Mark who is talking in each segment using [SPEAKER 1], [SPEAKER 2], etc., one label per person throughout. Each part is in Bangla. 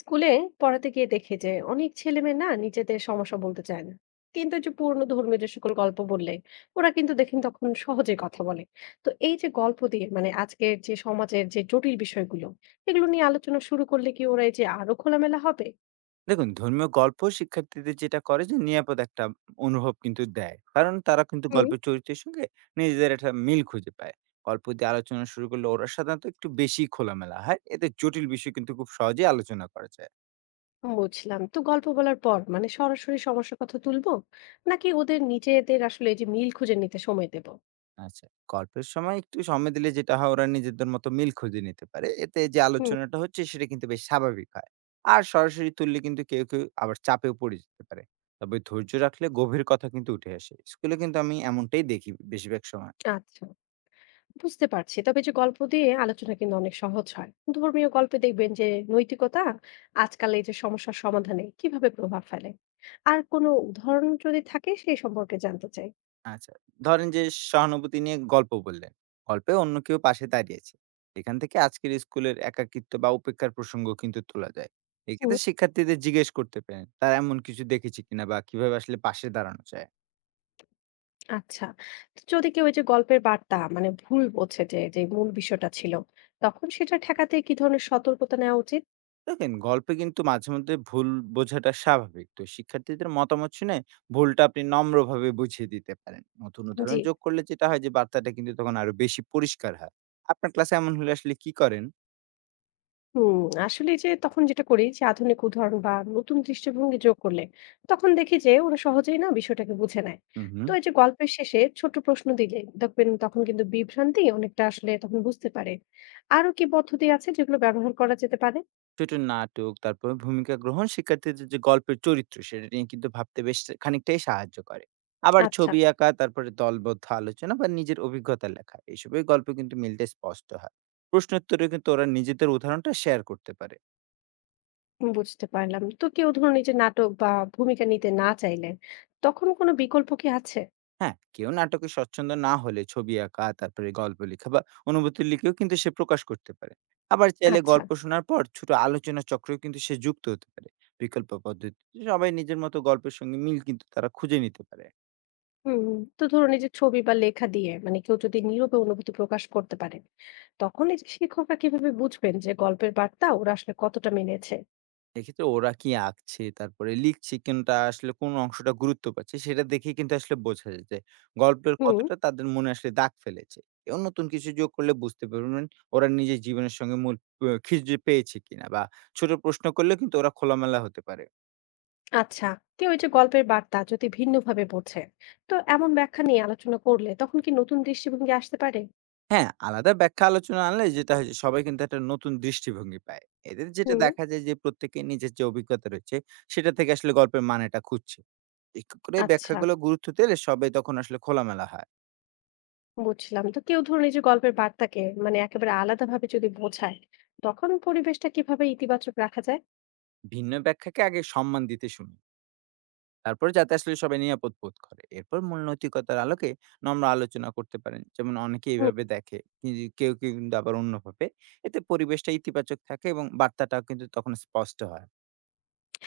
[SPEAKER 1] স্কুলে পড়াতে গিয়ে দেখে যে অনেক ছেলেমেয়ে না নিজেদের সমস্যা বলতে চায় না, কিন্তু এই যে পুরনো ধর্মীয় যে সকল গল্প বললে ওরা কিন্তু দেখেন তখন সহজে কথা বলে। তো এই যে গল্প দিয়ে মানে আজকের যে সমাজের যে জটিল বিষয়গুলো এগুলো নিয়ে আলোচনা শুরু করলে কি ওরা এই যে আরো খোলামেলা হবে?
[SPEAKER 2] দেখুন, ধর্মীয় গল্প শিক্ষার্থীদের যেটা করে যে নিরাপদ একটা অনুভব কিন্তু দেয়। কারণ তারা কিন্তু
[SPEAKER 1] হুম।
[SPEAKER 2] গল্পের চরিত্রের সঙ্গে নিজেদের একটা মিল খুঁজে পায়। গল্প দিয়ে আলোচনা শুরু করলে ওরা সাধারণত একটু বেশি খোলামেলা হয়। এতে জটিল বিষয় কিন্তু খুব সহজেই আলোচনা করা যায়।
[SPEAKER 1] বুঝলাম, তো গল্প বলার পর মানে সরাসরি সমস্যার কথা তুলবো, নাকি ওদের নিজেদের আসলে এই যে মিল খুঁজে নিতে সময় দেবো?
[SPEAKER 2] আচ্ছা, গল্পের সময় একটু সময় দিলে যেটা হয় ওরা নিজেদের মতো মিল খুঁজে নিতে পারে। এতে যে
[SPEAKER 1] হুম।
[SPEAKER 2] আলোচনাটা হচ্ছে সেটা কিন্তু বেশ স্বাভাবিক হয়। আর সরাসরি তুললে কিন্তু কেউ আবার চাপেও পড়ে যেতে পারে। তবে ধৈর্য রাখলে গভীর কথা কিন্তু উঠে আসে। স্কুলে কিন্তু আমি এমনটাই দেখি বেশিরভাগ সময়।
[SPEAKER 1] আচ্ছা, বুঝতে পারছি, তবে যে গল্প দিয়ে আলোচনা কিন্তু অনেক সহজ হয়। ধর্মীয় গল্পে দেখবেন যে নৈতিকতা আজকাল এই যে সমস্যার সমাধানে কিভাবে প্রভাব ফেলে, আর কোনো উদাহরণ যদি থাকে সেই সম্পর্কে জানতে চাই।
[SPEAKER 2] আচ্ছা। ধরেন যে সহানুভূতি নিয়ে গল্প বললেন। গল্পে অন্য কেউ পাশে দাঁড়িয়েছে। এখান থেকে আজকের স্কুলের একাকিত্ব বা উপেক্ষার প্রসঙ্গ কিন্তু তোলা যায়।
[SPEAKER 1] হুম,
[SPEAKER 2] এক্ষেত্রে শিক্ষার্থীদের জিজ্ঞেস করতে পারেন, তারা এমন কিছু দেখেছে কিনা বা কিভাবে আসলে পাশে দাঁড়ানো যায়।
[SPEAKER 1] আচ্ছা। তো যদি কেউ এই যে গল্পের বার্তা মানে ভুল বোঝে যে যে মূল বিষয়টা ছিল, তখন সেটা ঠেকাতে কি ধরনের সতর্কতা নেওয়া উচিত?
[SPEAKER 2] দেখেন গল্পে কিন্তু মাঝে মধ্যে ভুল বোঝাটা স্বাভাবিক। তো শিক্ষার্থীদের মতামত শুনে ভুলটা আপনি নম্রভাবে বুঝিয়ে দিতে পারেন। নতুন
[SPEAKER 1] জি।
[SPEAKER 2] উদাহরণ যোগ করলে যেটা হয় যে বার্তাটা কিন্তু তখন আরো বেশি পরিষ্কার হয়। আপনার ক্লাসে এমন হলে আসলে কি করেন?
[SPEAKER 1] হুম, আসলে এই যে তখন যেটা করি যে আধুনিক উদাহরণ বা নতুন দৃষ্টিভঙ্গি যোগ করলে তখন দেখি যে ওরা সহজেই না বিষয়টাকে বুঝে নেয়।
[SPEAKER 2] হু, হু।
[SPEAKER 1] তো এই যে গল্পের শেষে ছোট প্রশ্ন দিলে দেখবেন তখন কিন্তু বিভ্রান্তি অনেকটা আসলে তখন বুঝতে পারে। আরো কি পদ্ধতি আছে যেগুলো ব্যবহার করা যেতে পারে?
[SPEAKER 2] ছোট নাটক, তারপর ভূমিকা গ্রহণ শিক্ষার্থীদের যে গল্পের চরিত্র সেটা নিয়ে কিন্তু ভাবতে বেশ খানিকটাই সাহায্য করে। আবার
[SPEAKER 1] আচ্ছা।
[SPEAKER 2] ছবি আঁকা, তারপরে দলবদ্ধ আলোচনা বা নিজের অভিজ্ঞতা লেখা এসবের গল্প কিন্তু মিলটা স্পষ্ট হয়। প্রশ্নোত্তরে কিন্তু ওরা নিজেদের উদাহরণটা শেয়ার করতে পারে।
[SPEAKER 1] বুঝতে পারলাম, তো কেউ ধরুন এই যে নাটক বা ভূমিকা নিতে না চাইলে তখন কোনো বিকল্প কি আছে?
[SPEAKER 2] হ্যাঁ, কেউ নাটকে স্বচ্ছন্দ না হলে ছবি আঁকা, তারপরে গল্প লেখা বা অনুভূতি লিখেও কিন্তু সে প্রকাশ করতে পারে। আবার চাইলে
[SPEAKER 1] আচ্ছা।
[SPEAKER 2] গল্প শোনার পর ছোট আলোচনা চক্রেও কিন্তু সে যুক্ত হতে পারে। বিকল্প পদ্ধতি সবাই নিজের মতো গল্পের সঙ্গে মিল কিন্তু তারা খুঁজে নিতে পারে।
[SPEAKER 1] হুম, হুম। তো ধরুন এই যে ছবি বা লেখা দিয়ে মানে কেউ যদি নীরবে অনুভূতি প্রকাশ করতে পারে, তখন এই যে শিক্ষকরা কিভাবে বুঝবেন যে গল্পের বার্তা ওরা আসলে কতটা মেনেছে?
[SPEAKER 2] এক্ষেত্রে ওরা কি আঁকছে, তারপরে লিখছে কোনটা আসলে কোন অংশটা গুরুত্ব পাচ্ছে সেটা দেখেই কিন্তু আসলে বোঝা যায় যে গল্পের
[SPEAKER 1] হুম।
[SPEAKER 2] কতটা তাদের মনে আসলে দাগ ফেলেছে। এবং নতুন কিছু যোগ করলে বুঝতে পারবেন ওরা নিজের জীবনের সঙ্গে মূল প খিঁজে পেয়েছে কিনা বা ছোট প্রশ্ন করলেও কিন্তু ওরা খোলামেলা হতে পারে।
[SPEAKER 1] আচ্ছা, কেউ এই যে গল্পের বার্তা যদি ভিন্নভাবে বোঝে, তো এমন ব্যাখ্যা নিয়ে আলোচনা করলে তখন কি নতুন দৃষ্টিভঙ্গি আসতে পারে?
[SPEAKER 2] হ্যাঁ, আলাদা ব্যাখ্যা আলোচনা আনলে যেটা হয় যে সবাই কিন্তু একটা নতুন দৃষ্টিভঙ্গি পায়। এদের যেটা
[SPEAKER 1] হুম।
[SPEAKER 2] দেখা যায় যে প্রত্যেকের নিজের যে অভিজ্ঞতা রয়েছে সেটা থেকে আসলে গল্পের মানেটা খুঁজছে। এক করে
[SPEAKER 1] আচ্ছা,
[SPEAKER 2] ব্যাখ্যাগুলো গুরুত্ব দিলে সবাই তখন আসলে খোলামেলা হয়।
[SPEAKER 1] বুঝলাম, তো কেউ ধরুন এই যে গল্পের বার্তাকে মানে একেবারে আলাদাভাবে যদি বোঝায়, তখন পরিবেশটা কিভাবে ইতিবাচক রাখা যায়?
[SPEAKER 2] ভিন্ন ব্যাখ্যাকে আগে সম্মান দিতে শুনি তারপর যাতে আসলে সবাই নিরাপদ বোধ করে এরপর মূল নৈতিকতার আলোকে নম্র আলোচনা করতে পারেন, যেমন অনেকে এইভাবে দেখে কিন্তু কেউ কেউ কিন্তু আবার অন্যভাবে। এতে পরিবেশটা ইতিবাচক থাকে এবং বার্তাটাও কিন্তু তখন স্পষ্ট হয়।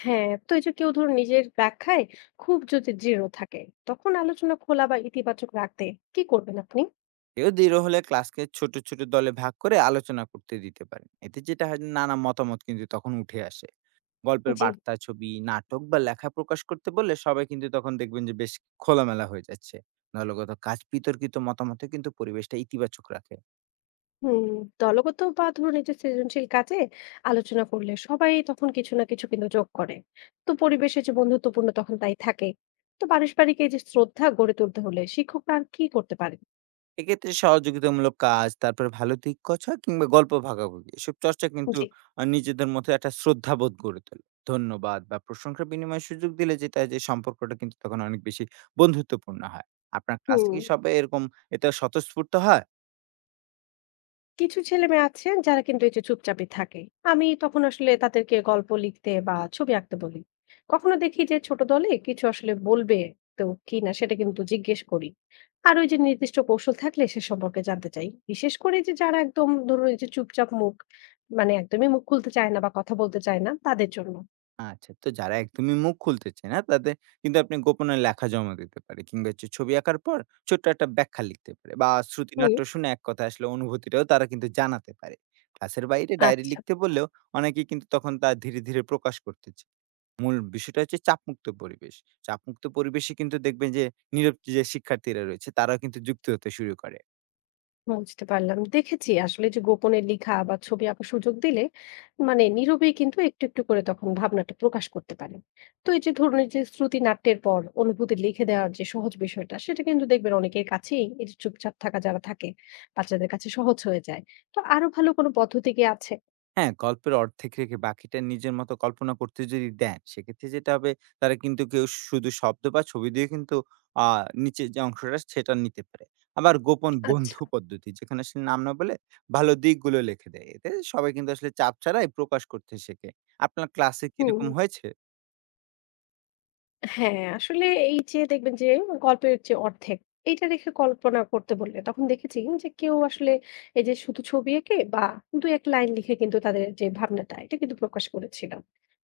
[SPEAKER 1] হ্যাঁ, তো এই যে কেউ ধরুন নিজের ব্যাখ্যায় খুব যদি দৃঢ় থাকে, তখন আলোচনা খোলা বা ইতিবাচক রাখতে কি করবেন আপনি?
[SPEAKER 2] কেউ দৃঢ় হলে ক্লাসকে ছোট ছোট দলে ভাগ করে আলোচনা করতে দিতে পারেন, এতে যেটা হয় যে নানা মতামত কিন্তু তখন উঠে আসে। গল্পের
[SPEAKER 1] জি।
[SPEAKER 2] বার্তা, ছবি, নাটক বা লেখা প্রকাশ করতে বললে সবাই কিন্তু তখন দেখবেন যে বেশ খোলামেলা হয়ে যাচ্ছে। দলগত কাজ বিতর্কিত মতামতে কিন্তু পরিবেশটা ইতিবাচক রাখে।
[SPEAKER 1] হুম। দলগত বা ধরুন এই যে সৃজনশীল কাজে আলোচনা করলে সবাই তখন কিছু না কিছু কিন্তু যোগ করে। তো পরিবেশে যে বন্ধুত্বপূর্ণ তখন তাই থাকে। তো পারস্পরিক এই যে শ্রদ্ধা গড়ে তুলতে হলে শিক্ষকরা আর কি করতে পারেন?
[SPEAKER 2] এক্ষেত্রে সহযোগিতামূলক কাজ, তারপরে ভালো দিক কথা কিংবা গল্প ভাগাভাগি এসব চর্চা কিন্তু
[SPEAKER 1] জি।
[SPEAKER 2] নিজেদের মধ্যে একটা শ্রদ্ধাবোধ গড়ে তোলে। ধন্যবাদ বা প্রশংসা বিনিময়ের সুযোগ দিলে যেটা যে সম্পর্কটা কিন্তু তখন অনেক বেশি বন্ধুত্বপূর্ণ হয়। আপনার কাছে
[SPEAKER 1] হুম।
[SPEAKER 2] কি সবাই এরকম এতে স্বতঃস্ফূর্ত হয়?
[SPEAKER 1] কিছু ছেলেমেয়ে আছে যারা কিন্তু এই যে চুপচাপই থাকে। আমি তখন আসলে তাদেরকে গল্প লিখতে বা ছবি আঁকতে বলি। কখনো দেখি যে ছোট দলে কিছু আসলে বলবে তো কি না সেটা কিন্তু জিজ্ঞেস করি। আর ওই যে নির্দিষ্ট কৌশল থাকলে সে সম্পর্কে জানতে চাই, বিশেষ করে যে যারা একদম ধরুন এই যে চুপচাপ মুখ, মানে একদমই মুখ খুলতে চায় না বা কথা বলতে চায় না তাদের জন্য।
[SPEAKER 2] আচ্ছা। তো যারা একদমই মুখ খুলতে চায় না, তাদের কিন্তু আপনি গোপনে লেখা জমা দিতে পারে কিংবা হচ্ছে ছবি আঁকার পর ছোট্ট একটা ব্যাখ্যা লিখতে পারে বা
[SPEAKER 1] হুম।
[SPEAKER 2] শ্রুতিনাট্য শুনে এক কথায় আসলে অনুভূতিটাও তারা কিন্তু জানাতে পারে। ক্লাসের বাইরে ডায়েরি
[SPEAKER 1] আচ্ছা।
[SPEAKER 2] লিখতে বললেও অনেকে কিন্তু তখন তা ধীরে প্রকাশ করতে চা। মূল বিষয়টা হচ্ছে চাপমুক্ত পরিবেশ। চাপমুক্ত পরিবেশে কিন্তু দেখবেন যে নীরব যে শিক্ষার্থীরা রয়েছে তারাও কিন্তু যুক্ত হতে শুরু করে।
[SPEAKER 1] বুঝতে পারলাম। দেখেছি আসলে যে গোপনে লিখা বা ছবি আঁকার সুযোগ দিলে মানে নীরবেই কিন্তু একটু একটু করে তখন ভাবনাটা প্রকাশ করতে পারে। তো এই যে ধরুন এই যে শ্রুতি নাট্যের পর অনুভূতি লিখে দেওয়ার যে সহজ বিষয়টা সেটা কিন্তু দেখবেন অনেকের কাছেই, এই যে চুপচাপ থাকা যারা থাকে বাচ্চাদের কাছে সহজ হয়ে যায়। তো আরো ভালো কোনো পদ্ধতি কি আছে?
[SPEAKER 2] হ্যাঁ, গল্পের অর্ধেক রেখে বাকিটা নিজের মতো কল্পনা করতে যদি দেন, সেক্ষেত্রে যেটা হবে তারা কিন্তু কেউ শুধু শব্দ বা ছবি দিয়ে কিন্তু আ নিচের যে অংশটা সেটা নিতে পারে। আবার গোপন
[SPEAKER 1] আচ্ছা।
[SPEAKER 2] বন্ধু পদ্ধতি যেখানে আসলে নাম না বলে ভালো দিকগুলো লিখে দেয়। এতে সবাই কিন্তু আসলে চাপ ছাড়াই প্রকাশ করতে শেখে। আপনার ক্লাসে কি
[SPEAKER 1] হুম।
[SPEAKER 2] এরকম হয়েছে?
[SPEAKER 1] হ্যাঁ, আসলে এই যে দেখবেন যে গল্পের যে অর্ধেক এটা রেখে কল্পনা করতে বললে তখন দেখেছি যে কেউ আসলে এই যে শুধু ছবি এঁকে বা দু এক লাইন লিখে কিন্তু তাদের যে ভাবনাটা এটা কিন্তু প্রকাশ করেছিল।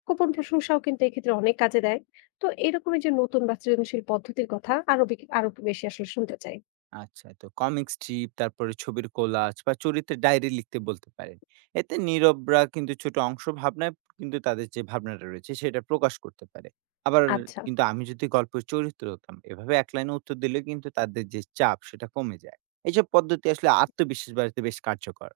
[SPEAKER 1] গোপন প্রশংসাও কিন্তু এক্ষেত্রে অনেক কাজে দেয়। তো এরকমের যে নতুন বা সৃজনশীল পদ্ধতির কথা আরো আরো বেশি আসলে শুনতে চাই।
[SPEAKER 2] আচ্ছা, তো কমিক স্ট্রিপ, তারপরে ছবির কোলাজ বা চরিত্রের ডায়েরি লিখতে বলতে পারেন। এতে নীরবরা কিন্তু ছোট অংশ ভাবনায় কিন্তু তাদের যে ভাবনাটা রয়েছে সেটা প্রকাশ করতে পারে। আবার
[SPEAKER 1] আচ্ছা।
[SPEAKER 2] কিন্তু আমি যদি গল্পের চরিত্র হতাম, এভাবে এক লাইনে উত্তর দিলেও কিন্তু তাদের যে চাপ সেটা কমে যায়। এইসব পদ্ধতি আসলে আত্মবিশ্বাস বাড়াতে বেশ কার্যকর।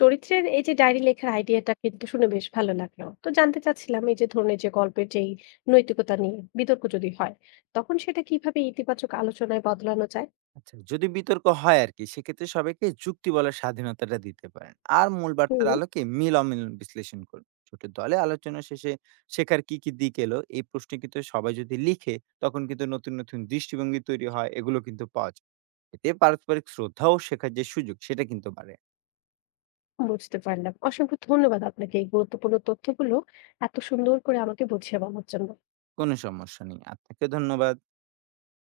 [SPEAKER 1] চরিত্রের এই যে ডায়েরি লেখার আইডিয়াটা কিন্তু শুনে বেশ ভালো লাগলো, তো জানতে চাচ্ছিলাম এই যে ধরুন এই যে গল্পের যেই নৈতিকতা নিয়ে বিতর্ক যদি হয়, তখন সেটা কিভাবে ইতিবাচক আলোচনায় বদলানো যায়?
[SPEAKER 2] আচ্ছা, যদি বিতর্ক হয় আরকি সেক্ষেত্রে সবাইকে যুক্তি বলার স্বাধীনতাটা দিতে পারেন। আর মূল
[SPEAKER 1] হুম।
[SPEAKER 2] বার্তার আলোকে মিল অমিল বিশ্লেষণ করুন। ছোট দলে আলোচনা শেষে শেখার কি দিক এলো এই প্রশ্নে কিন্তু সবাই যদি লিখে তখন কিন্তু নতুন দৃষ্টিভঙ্গি তৈরি হয় এগুলো কিন্তু পাওয়া যায়। এতে পারস্পরিক শ্রদ্ধা ও শেখার যে সুযোগ সেটা কিন্তু বাড়ে।
[SPEAKER 1] বুঝতে পারলাম, অসংখ্য ধন্যবাদ আপনাকে এই গুরুত্বপূর্ণ তথ্যগুলো এত সুন্দর করে আমাকে বুঝিয়ে বলার জন্য।
[SPEAKER 2] কোনো সমস্যা নেই। আপনাকে ধন্যবাদ।